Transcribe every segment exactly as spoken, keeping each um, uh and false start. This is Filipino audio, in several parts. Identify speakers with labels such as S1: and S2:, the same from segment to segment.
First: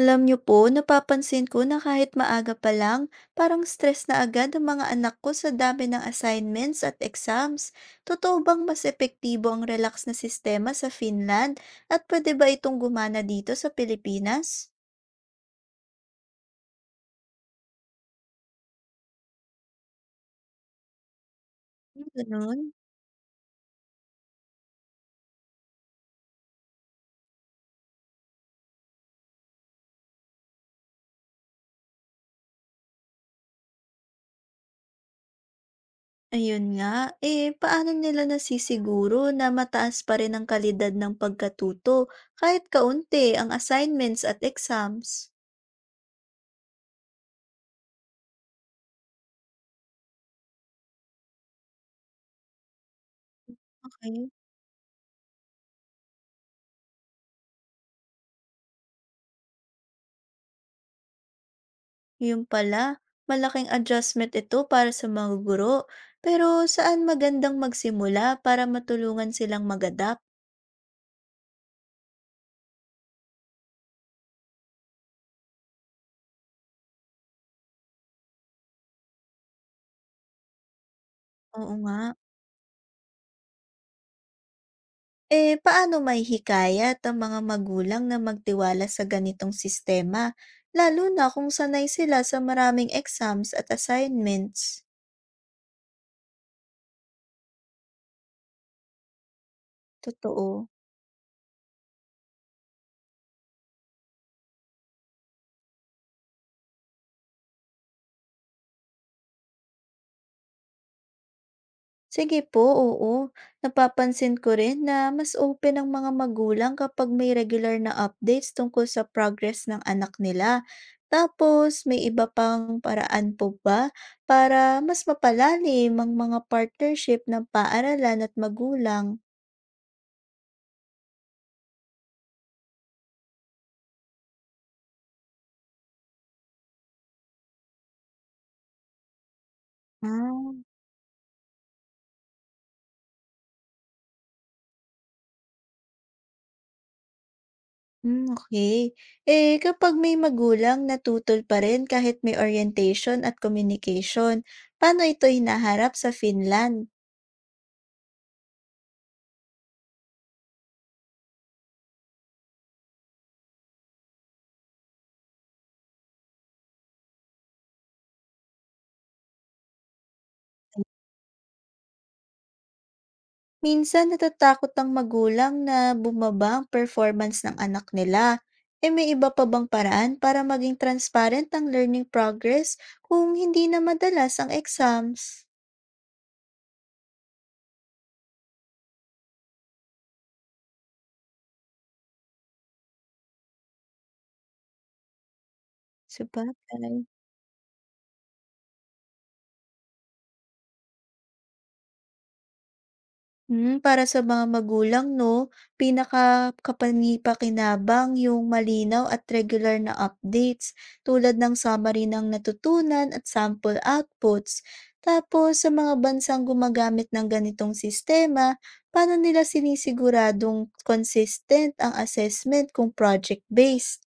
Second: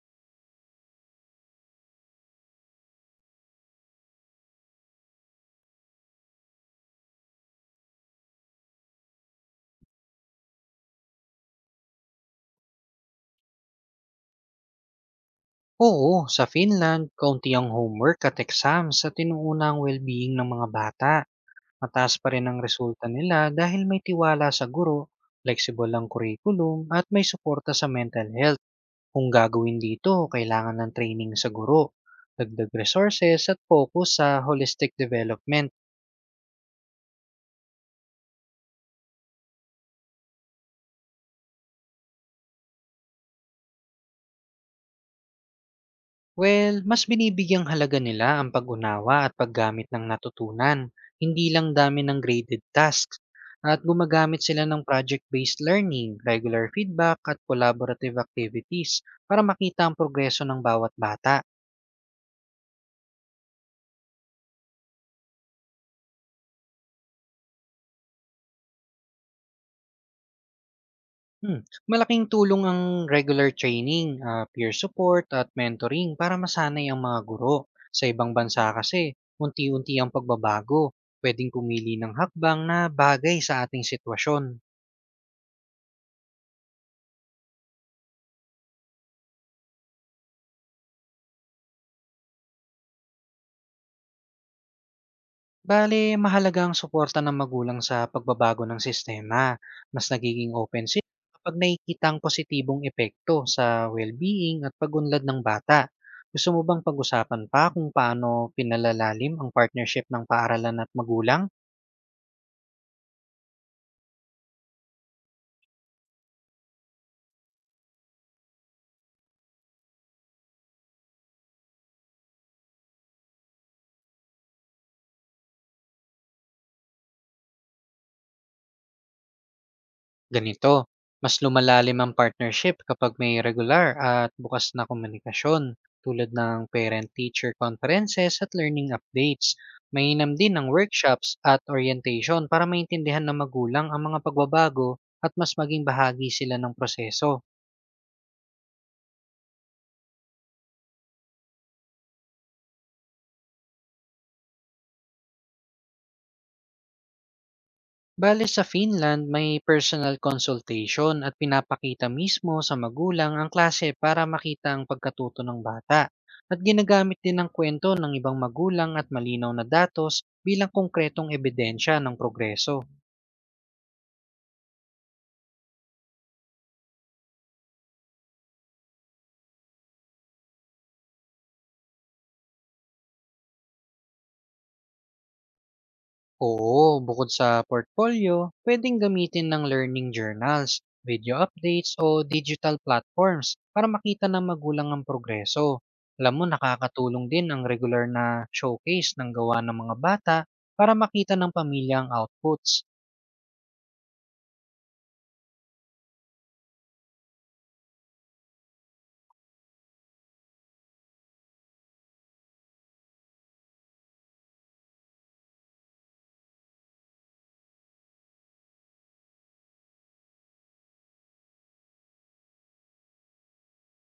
S1: Alam niyo po, napapansin ko na kahit maaga pa lang, parang stress na agad ang mga anak ko sa dami ng assignments at exams. Totoo bang mas epektibo ang relax na sistema sa Finland at pwede ba itong gumana dito sa Pilipinas?
S2: Oo, sa Finland, kaunti ang homework at exams sa tinuunang well-being ng mga bata.
S1: Hmm,
S2: Mataas pa rin ang
S1: ganun?
S2: resulta nila dahil may tiwala sa guro, flexible ang curriculum at may suporta sa mental health. Kung gagawin dito, kailangan ng training sa guro, dagdag resources at focus sa holistic development.
S1: Ayun nga. Eh, paano nila nasisiguro na mataas pa rin ang kalidad ng pagkatuto kahit kaunti ang assignments at exams?
S2: Well, mas binibigyang halaga nila ang pag-unawa at paggamit ng natutunan, hindi lang dami ng graded tasks. At
S1: Okay,
S2: gumagamit sila ng project-based learning, regular feedback at collaborative activities para makita ang progreso ng bawat bata.
S1: yung pala, malaking adjustment ito para sa mga guro. Pero saan magandang magsimula para matulungan silang mag-adapt?
S2: Hmm. Malaking tulong ang regular training, ah, peer support at mentoring para masanay ang mga guro. Sa ibang bansa kasi, unti-unti ang pagbabago. Pwedeng
S1: Oo
S2: pumili
S1: nga.
S2: ng hakbang na bagay sa ating sitwasyon.
S1: Eh, paano may hikayat ang mga magulang na magtiwala sa ganitong sistema, lalo na kung sanay sila sa maraming exams at assignments?
S2: Bale, mahalaga ang suporta ng magulang sa pagbabago ng sistema. Mas nagiging
S1: Totoo.
S2: open sila kapag nakikita ang positibong epekto sa well-being at pag-unlad ng bata. Gusto mo bang pag-usapan pa kung paano pinalalalim ang partnership ng paaralan at magulang?
S1: Sige po, oo. Napapansin ko rin na mas open ang mga magulang kapag may regular na updates tungkol sa progress ng anak nila. Tapos, may iba pang paraan po ba para mas mapalalim ang mga partnership ng paaralan at magulang?
S2: Ganito, mas lumalalim ang partnership kapag may regular at bukas na komunikasyon tulad ng parent-teacher conferences at learning updates. Mainam
S1: Ah,
S2: din ang workshops at orientation para maintindihan ng magulang ang mga pagbabago at mas maging bahagi sila ng proseso.
S1: mm, okay. Eh, kapag may magulang, natutol pa rin kahit may orientation at communication. Paano ito hinaharap sa Finland?
S2: Bale sa Finland, may personal consultation at pinapakita mismo sa magulang ang klase para makita ang pagkatuto ng bata. At ginagamit din ang kwento ng ibang magulang at malinaw na datos bilang konkretong ebidensya ng progreso.
S1: Minsan natatakot ang magulang na bumaba ang performance ng anak nila. E may iba pa bang paraan para maging transparent ang learning progress kung hindi na madalas ang exams?
S2: Oo, bukod sa portfolio, pwedeng gamitin ng learning journals, video updates o digital platforms para makita ng magulang ang progreso. Alam mo,
S1: Sabagay.
S2: nakakatulong din ang regular na showcase ng gawa ng mga bata para makita ng pamilya ang outputs.
S1: Hmm, para sa mga magulang 'no, pinakakapangipakinabang yung malinaw at regular na updates tulad ng summary ng natutunan at sample outputs. Tapos sa mga bansang gumagamit ng ganitong sistema, paano nila siniguradong consistent ang assessment kung project-based?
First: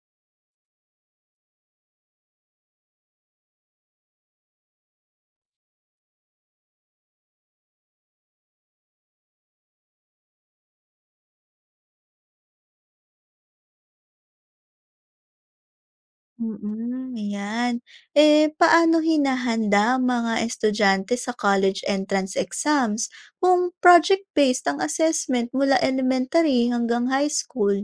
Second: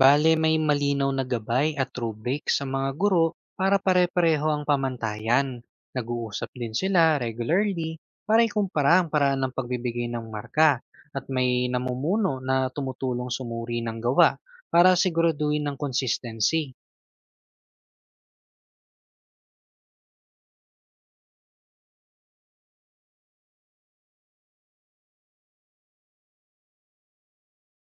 S2: Bale may malinaw na gabay at rubric sa mga guro para pare-pareho ang pamantayan. Nag-uusap din sila regularly para ikumpara ang paraan ng pagbibigay ng marka at may namumuno na tumutulong sumuri ng gawa para siguraduhin ng consistency.
S1: Mm, ayan. Eh, paano hinahanda ang mga estudyante sa college entrance exams kung project-based ang assessment mula elementary hanggang high school?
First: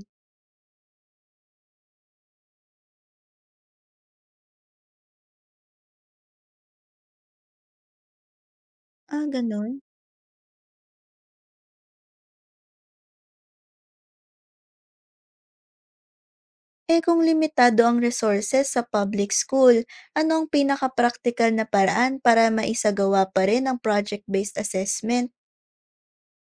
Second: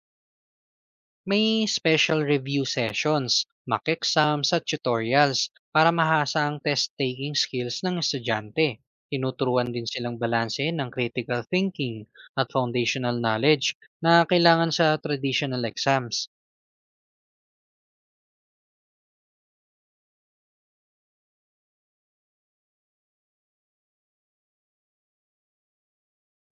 S2: May special review sessions, mock exams at tutorials para mahasa ang test-taking skills ng estudyante.
S1: Ah,
S2: Tinuturuan
S1: ganun.
S2: din silang balanse ng critical thinking at foundational knowledge na kailangan sa traditional exams.
S1: Eh, kung limitado ang resources sa public school, ano ang pinaka-practical na paraan para maisagawa pa rin ang project-based assessment?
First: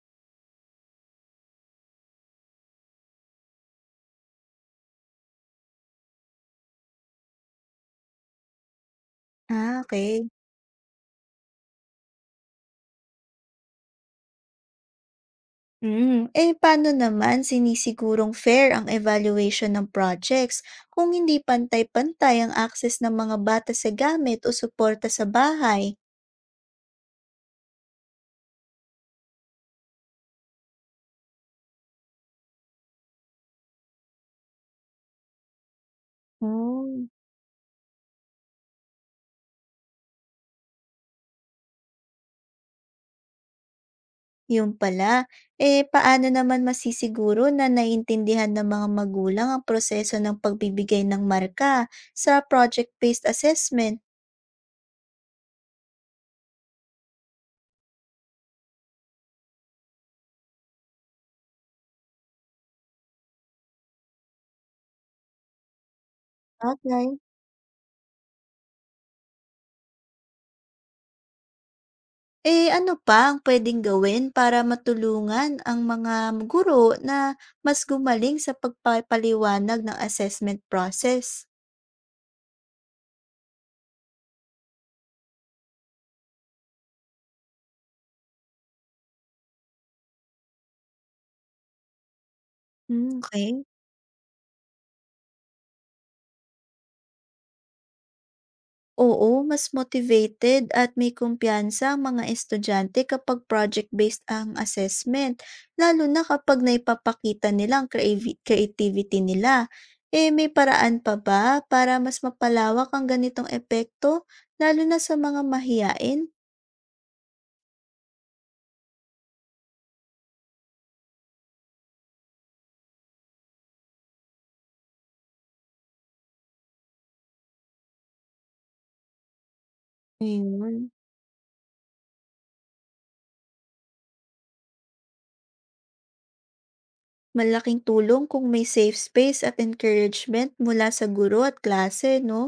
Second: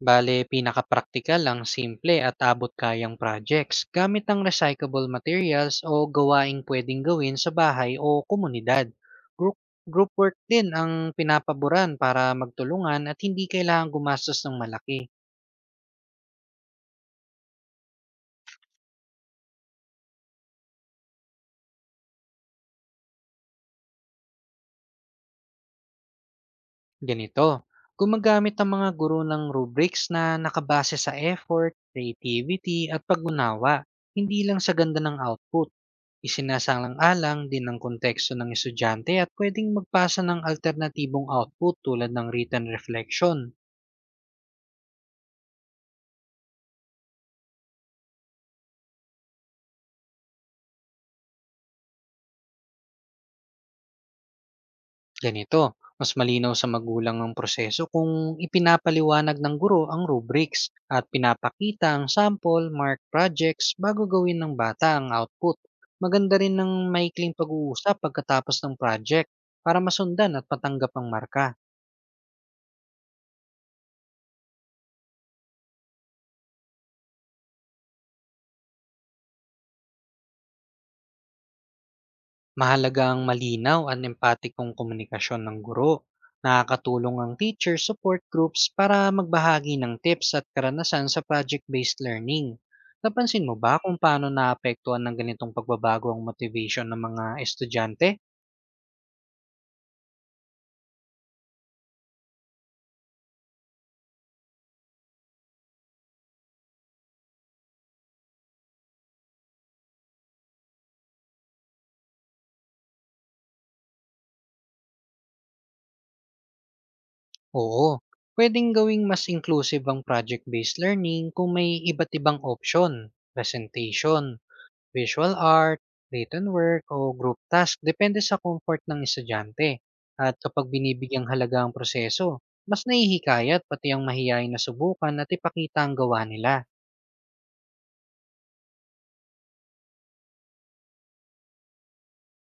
S2: Bale, pinaka-praktikal ang simple at abot-kayang projects gamit ang recyclable materials o gawaing pwedeng gawin sa bahay o komunidad. Group,
S1: Ah,
S2: group
S1: okay.
S2: work din ang pinapaboran para magtulungan at hindi kailangan gumastos ng malaki.
S1: Hmm, eh paano naman sinisigurong fair ang evaluation ng projects kung hindi pantay-pantay ang access ng mga bata sa gamit o suporta sa bahay?
S2: Ganito, gumagamit ang mga guro ng rubrics na nakabase sa effort, creativity at pag-unawa, hindi lang sa ganda ng output.
S1: Hmm,
S2: Isinasalang-alang din ang konteksto ng estudyante at pwedeng magpasa ng alternatibong output tulad ng written reflection.
S1: yun pala. Eh paano naman masisiguro na naiintindihan ng mga magulang ang proseso ng pagbibigay ng marka sa project-based assessment?
S2: Ganito, mas malinaw sa magulang ang proseso kung ipinapaliwanag ng guro ang rubrics at pinapakita ang sample, mark projects bago gawin ng bata ang output. Maganda rin ng
S1: Okay.
S2: maikling pag-uusap pagkatapos ng project para masundan at matanggap ang marka.
S1: Eh, ano pa ang puwedeng gawin para matulungan ang mga guro na mas gumaling sa pagpapaliwanag ng assessment process?
S2: Mahalaga ang malinaw at empatikong komunikasyon ng guro. Nakakatulong ang teacher support groups para magbahagi ng tips at karanasan sa project-based learning.
S1: Hmm,
S2: Napansin
S1: okey.
S2: mo ba kung paano naapektuhan ng ganitong pagbabago ang motivation ng mga estudyante?
S1: Oo, mas motivated at may kumpiyansa ang mga estudyante kapag project-based ang assessment, lalo na kapag naipapakita nila ang creavi creativity nila. Eh, may paraan pa ba para mas mapalawak ang ganitong epekto lalo na sa mga mahiyain?
S2: Oo, pwedeng gawing mas inclusive ang project-based learning kung may iba't ibang option, presentation, visual art, written work o group task depende sa comfort ng estudyante. At kapag
S1: Ayun.
S2: binibigyang halaga ang proseso, mas nahihikayat pati ang mahiyain na subukan at ipakita ang gawa nila.
S1: Malaking tulong kung may safe space at encouragement mula sa guro at klase, no?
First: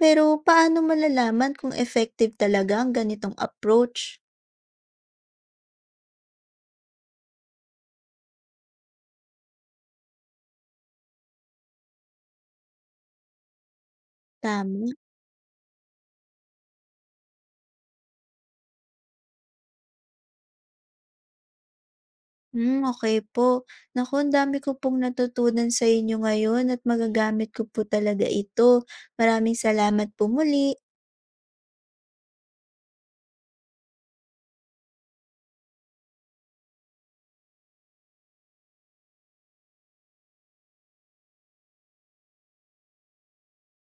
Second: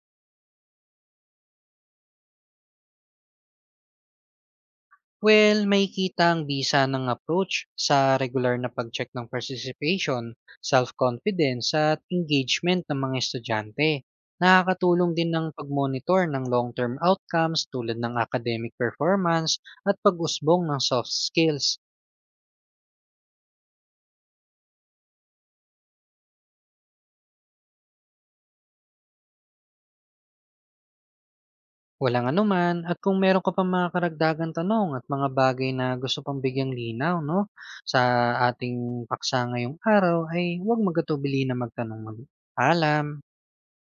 S1: Pero paano malalaman kung effective talaga ang ganitong approach?
S2: Well, may kita ang bisa ng approach sa regular na pag-check ng participation, self-confidence at engagement ng mga estudyante.
S1: Tama.
S2: Nakakatulong din ng pag-monitor ng long-term outcomes tulad ng academic performance at pag-usbong ng soft skills.
S1: Hmm, okay po. Naku, ang dami ko pong natutunan sa inyo ngayon at magagamit ko po talaga ito. Maraming salamat po muli.
S2: Walang anuman at kung meron ka pang mga karagdagang tanong at mga bagay na gusto pang bigyang linaw, no, sa ating paksa ngayong araw ay huwag magatubili na magtanong muli. Alam